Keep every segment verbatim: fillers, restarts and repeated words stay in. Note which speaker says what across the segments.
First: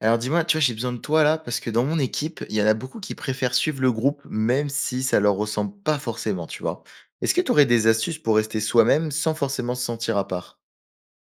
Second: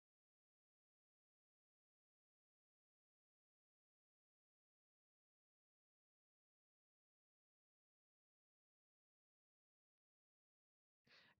Speaker 1: Alors dis-moi, tu vois, j'ai besoin de toi là, parce que dans mon équipe, il y en a beaucoup qui préfèrent suivre le groupe, même si ça leur ressemble pas forcément, tu vois. Est-ce que tu aurais des astuces pour rester soi-même sans forcément se sentir à part?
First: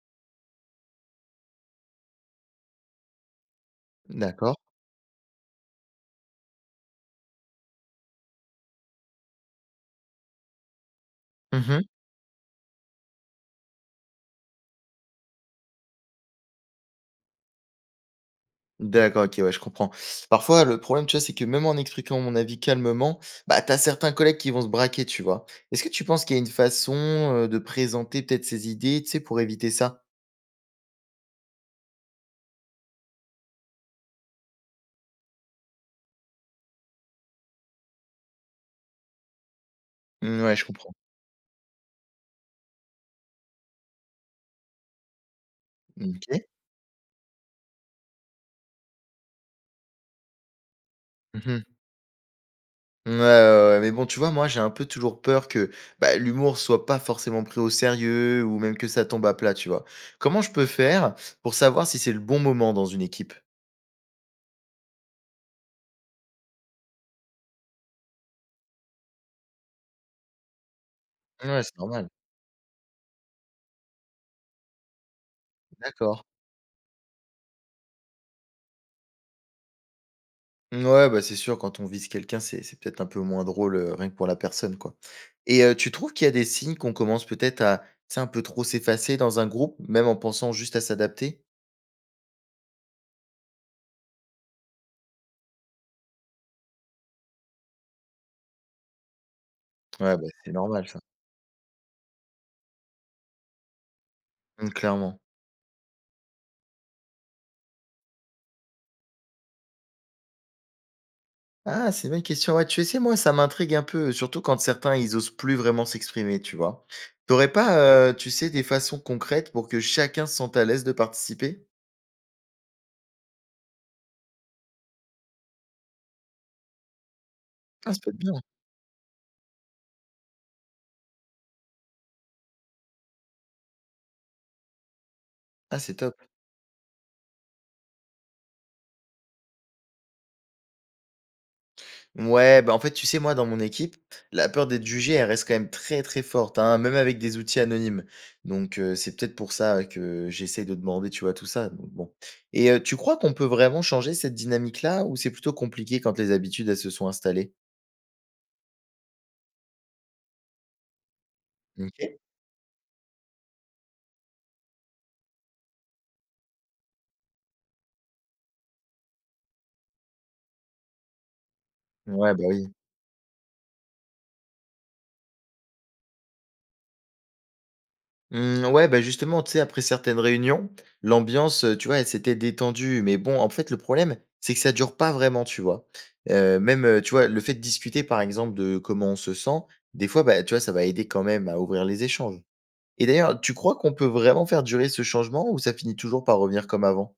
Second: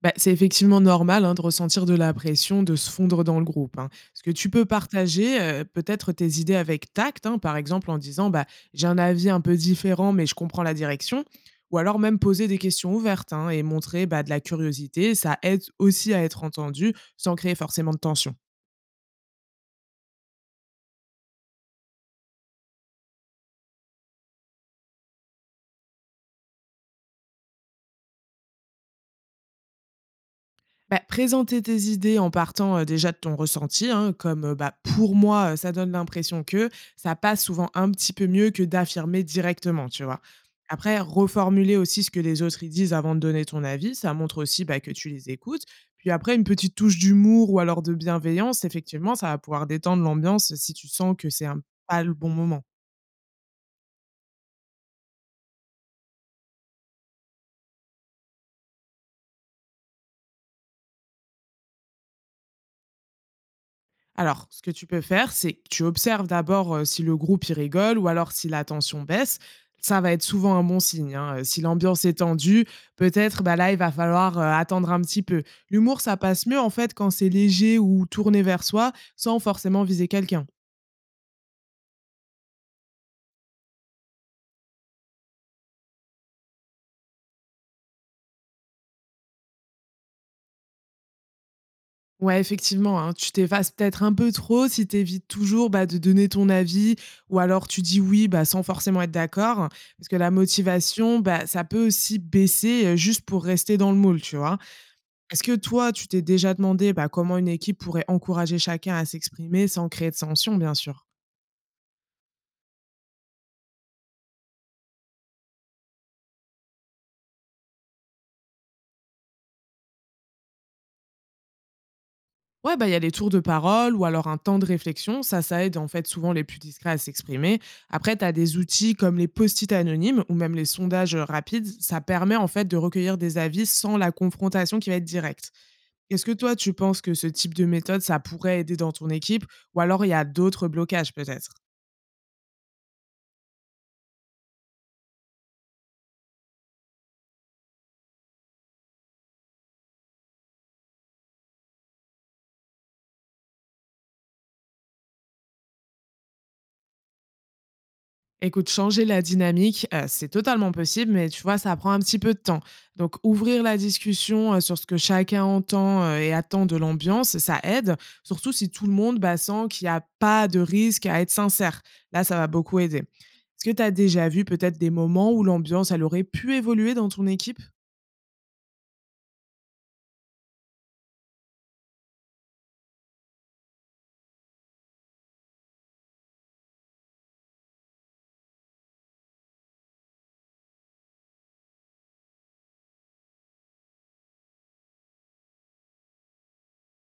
Speaker 2: Bah, c'est effectivement normal, hein, de ressentir de la pression, de se fondre dans le groupe, hein. Parce que tu
Speaker 1: D'accord.
Speaker 2: peux partager euh, peut-être tes idées avec tact, hein, par exemple en disant bah, j'ai un avis un peu différent, mais je comprends la direction. Ou
Speaker 1: Mhm.
Speaker 2: alors même poser des questions ouvertes, hein, et montrer bah, de la curiosité. Ça aide aussi à être entendu sans créer forcément de tension.
Speaker 1: D'accord, ok, ouais, je comprends. Parfois, le problème, tu vois, c'est que même en expliquant mon avis calmement, bah, t'as certains collègues qui vont se braquer, tu vois. Est-ce que tu penses qu'il y a une façon euh, de présenter peut-être ses idées, tu sais, pour éviter ça?
Speaker 2: Bah, présenter tes idées en partant heu, déjà de ton ressenti, hein, comme, heu, bah, pour moi, heu, ça donne l'impression que ça passe souvent un petit peu mieux que d'affirmer directement, tu vois?
Speaker 1: Mm, ouais, je comprends.
Speaker 2: Après, reformuler aussi ce que les autres ils disent avant de donner ton avis, ça montre aussi, bah, que tu les écoutes. Puis après,
Speaker 1: Ok.
Speaker 2: une petite touche d'humour ou alors de bienveillance, effectivement, ça va pouvoir détendre l'ambiance si tu sens que c'est un pas le bon moment.
Speaker 1: Ouais, ouais, ouais, mais bon, tu vois, moi, j'ai un peu toujours peur que bah, l'humour soit pas forcément pris au sérieux ou même que ça tombe à plat, tu vois. Comment je peux faire pour savoir si c'est le bon moment dans une équipe?
Speaker 2: Alors, ce que tu peux faire, c'est que tu observes d'abord euh, si le groupe y rigole ou alors si la tension baisse. Ça va être souvent un bon signe, hein. Euh, Si
Speaker 1: Ouais, c'est
Speaker 2: l'ambiance
Speaker 1: normal.
Speaker 2: est tendue, peut-être bah là, il va falloir euh, attendre un petit peu. L'humour, ça
Speaker 1: D'accord.
Speaker 2: passe mieux en fait quand c'est léger ou tourné vers soi, sans forcément viser quelqu'un.
Speaker 1: Ouais, bah c'est sûr, quand on vise quelqu'un, c'est c'est peut-être un peu moins drôle, euh, rien que pour la personne, quoi. Et euh, tu trouves qu'il y a des signes qu'on commence peut-être à, tu sais, un peu trop s'effacer dans un groupe, même en pensant juste à s'adapter?
Speaker 2: Ouais, effectivement, hein, tu t'effaces peut-être un peu trop si tu évites toujours bah, de donner ton avis ou alors tu dis oui bah, sans forcément être d'accord. Parce
Speaker 1: Ouais,
Speaker 2: que
Speaker 1: bah
Speaker 2: la
Speaker 1: c'est normal, ça.
Speaker 2: motivation, bah, ça peut aussi baisser euh, juste pour rester dans le moule, tu vois.
Speaker 1: Mm, clairement.
Speaker 2: Est-ce que toi, tu t'es déjà demandé, bah, comment une équipe pourrait encourager chacun à s'exprimer sans créer de tension, bien sûr?
Speaker 1: Ah, c'est une bonne question. Ouais, tu sais, moi, ça m'intrigue un peu, surtout quand certains, ils osent plus vraiment s'exprimer, tu vois. T'aurais pas, euh, tu sais, des façons concrètes pour que chacun se sente à l'aise de participer?
Speaker 2: Ouais, bah, il y a les tours de parole ou alors un temps de réflexion. Ça, ça aide en fait souvent les plus discrets à s'exprimer.
Speaker 1: Ah, ça peut être
Speaker 2: Après, tu
Speaker 1: bien.
Speaker 2: as des outils comme les post-it anonymes ou même les sondages euh, rapides. Ça permet en fait de recueillir des avis sans la confrontation qui va être directe.
Speaker 1: Ah, c'est top.
Speaker 2: Est-ce que toi, tu penses que ce type de méthode, ça pourrait aider dans ton équipe ou alors il y a d'autres blocages peut-être?
Speaker 1: Ouais, bah en fait, tu sais, moi, dans mon équipe, la peur d'être jugé, elle reste quand même très, très forte, hein, même avec des outils anonymes. Donc, euh, c'est peut-être pour ça que j'essaye de demander, tu vois, tout ça. Donc, bon. Et euh, tu crois qu'on peut vraiment changer cette dynamique-là, ou c'est plutôt compliqué quand les habitudes, elles se sont installées?
Speaker 2: Écoute, changer la dynamique, heu, c'est totalement possible, mais tu vois, ça prend un petit
Speaker 1: Ok.
Speaker 2: peu de temps. Donc ouvrir la discussion, heu, sur ce que chacun entend, heu et attend de l'ambiance, ça aide, surtout si tout le monde, bah, sent qu'il n'y a pas de risque à être sincère. Là,
Speaker 1: Ouais,
Speaker 2: ça
Speaker 1: bah
Speaker 2: va
Speaker 1: oui.
Speaker 2: beaucoup aider. Est-ce que tu as déjà vu peut-être des moments où l'ambiance, elle aurait pu évoluer dans ton équipe?
Speaker 1: Mmh, ouais, bah, justement, tu sais, après certaines réunions, l'ambiance, heu, tu vois, elle s'était détendue. Mais bon, en fait, le problème, c'est que ça dure pas vraiment, tu vois? Heu, même, heu, tu vois, le fait de discuter, par exemple, de comment on se sent, des fois, bah, tu vois, ça va aider quand même à ouvrir les échanges. Et d'ailleurs, tu crois qu'on peut vraiment faire durer ce changement ou ça finit toujours par revenir comme avant?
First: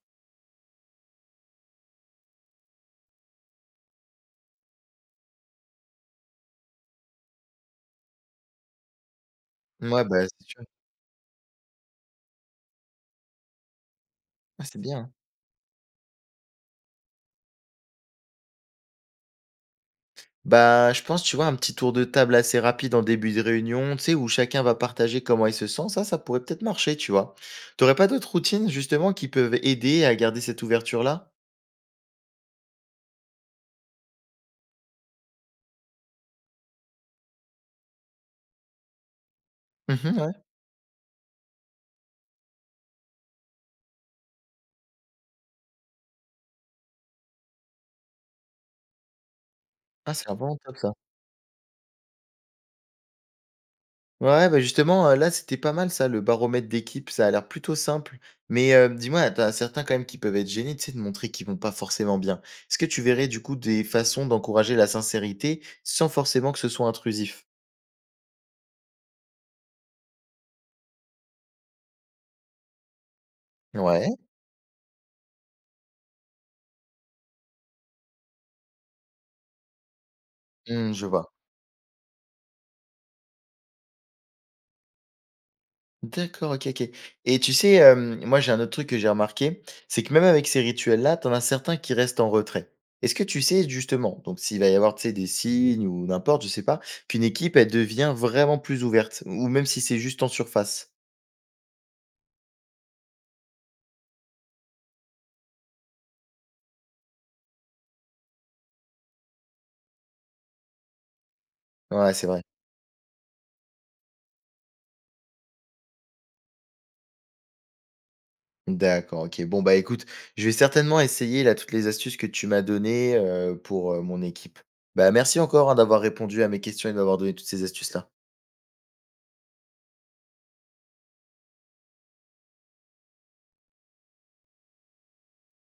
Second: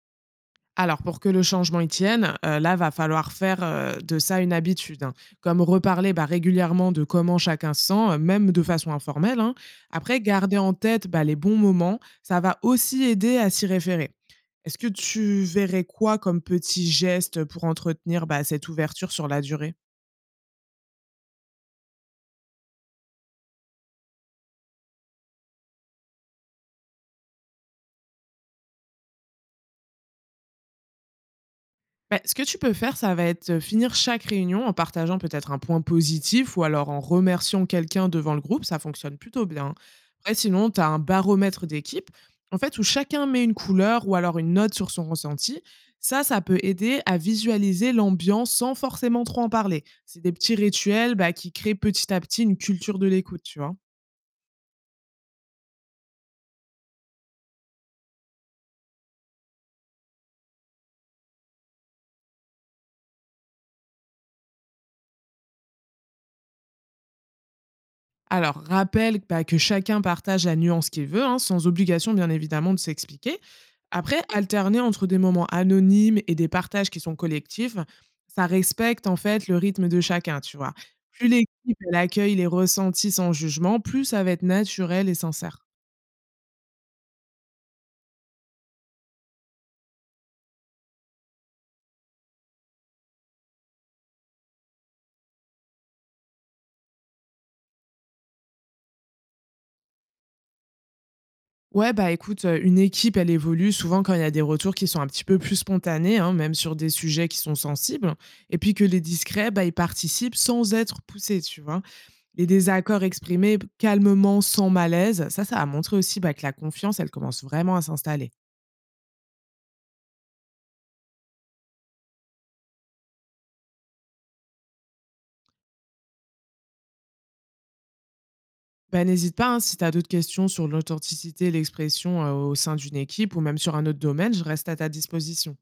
Speaker 2: Alors, pour que le changement y tienne, heu, là, va falloir faire, heu, de ça une habitude, hein, comme reparler, bah, régulièrement de comment chacun se sent, heu, même de façon informelle, hein.
Speaker 1: Mouais, bah,
Speaker 2: Après,
Speaker 1: c'est
Speaker 2: garder
Speaker 1: sûr.
Speaker 2: en tête, bah, les bons moments, ça va aussi aider à s'y référer.
Speaker 1: Ah,
Speaker 2: Est-ce
Speaker 1: c'est
Speaker 2: que
Speaker 1: bien, hein.
Speaker 2: tu verrais quoi comme petit geste pour entretenir, bah, cette ouverture sur la durée?
Speaker 1: Bah, je pense, tu vois, un petit tour de table assez rapide en début de réunion, tu sais, où chacun va partager comment il se sent, ça, ça pourrait peut-être marcher, tu vois. T'aurais pas d'autres routines, justement, qui peuvent aider à garder cette ouverture-là?
Speaker 2: Bah, ce que tu peux faire, ça va être euh, finir chaque réunion en partageant peut-être un point positif ou alors en remerciant quelqu'un devant le groupe, ça fonctionne plutôt bien.
Speaker 1: Mhm, ouais.
Speaker 2: Après, sinon, tu as un baromètre d'équipe, en fait, où chacun met une couleur ou alors une note sur son ressenti. Ça, ça peut aider à visualiser l'ambiance sans forcément trop en parler.
Speaker 1: Ah,
Speaker 2: C'est
Speaker 1: c'est
Speaker 2: des petits
Speaker 1: vraiment top, ça.
Speaker 2: rituels bah, qui créent petit à petit une culture de l'écoute, tu vois.
Speaker 1: Ouais, bah justement, euh, là, c'était pas mal, ça, le baromètre d'équipe, ça a l'air plutôt simple. Mais euh, dis-moi, t'as certains quand même qui peuvent être gênés, tu sais, de montrer qu'ils vont pas forcément bien. Est-ce que tu verrais, du coup, des façons d'encourager la sincérité sans forcément que ce soit intrusif?
Speaker 2: Alors, rappelle bah, que chacun partage la nuance qu'il veut, hein, sans obligation bien évidemment de s'expliquer.
Speaker 1: Ouais.
Speaker 2: Après, ok, alterner entre des moments anonymes et des partages qui sont collectifs, ça respecte en fait le rythme de chacun, tu vois.
Speaker 1: Hmm, je vois.
Speaker 2: Plus l'équipe elle accueille les ressentis sans jugement, plus ça va être naturel et sincère.
Speaker 1: D'accord, OK, OK. Et tu sais, hem, moi, j'ai un autre truc que j'ai remarqué, c'est que même avec ces rituels-là, t'en as certains qui restent en retrait. Est-ce que tu sais justement, donc s'il va y avoir, tu sais, des signes ou n'importe, je sais pas, qu'une équipe, elle devient vraiment plus ouverte ou même si c'est juste en surface?
Speaker 2: Ouais, bah écoute, euh, une équipe, elle évolue souvent quand il y a des retours qui sont un petit peu plus spontanés, hein, même sur des sujets qui sont sensibles, et puis que les discrets, bah, ils participent sans être poussés, tu vois.
Speaker 1: Ouais, c'est vrai.
Speaker 2: Les désaccords exprimés calmement, sans malaise, ça, ça a montré aussi bah, que la confiance, elle commence vraiment à s'installer.
Speaker 1: D'accord, OK. Bon, bah, écoute, je vais certainement essayer là toutes les astuces que tu m'as données, heu, pour, heu, mon équipe. Bah, merci encore, hein, d'avoir répondu à mes questions et de m'avoir donné toutes ces astuces-là.
Speaker 2: Bah, n'hésite pas, hein, si tu as d'autres questions sur l'authenticité, l'expression euh, au sein d'une équipe ou même sur un autre domaine, je reste à ta disposition.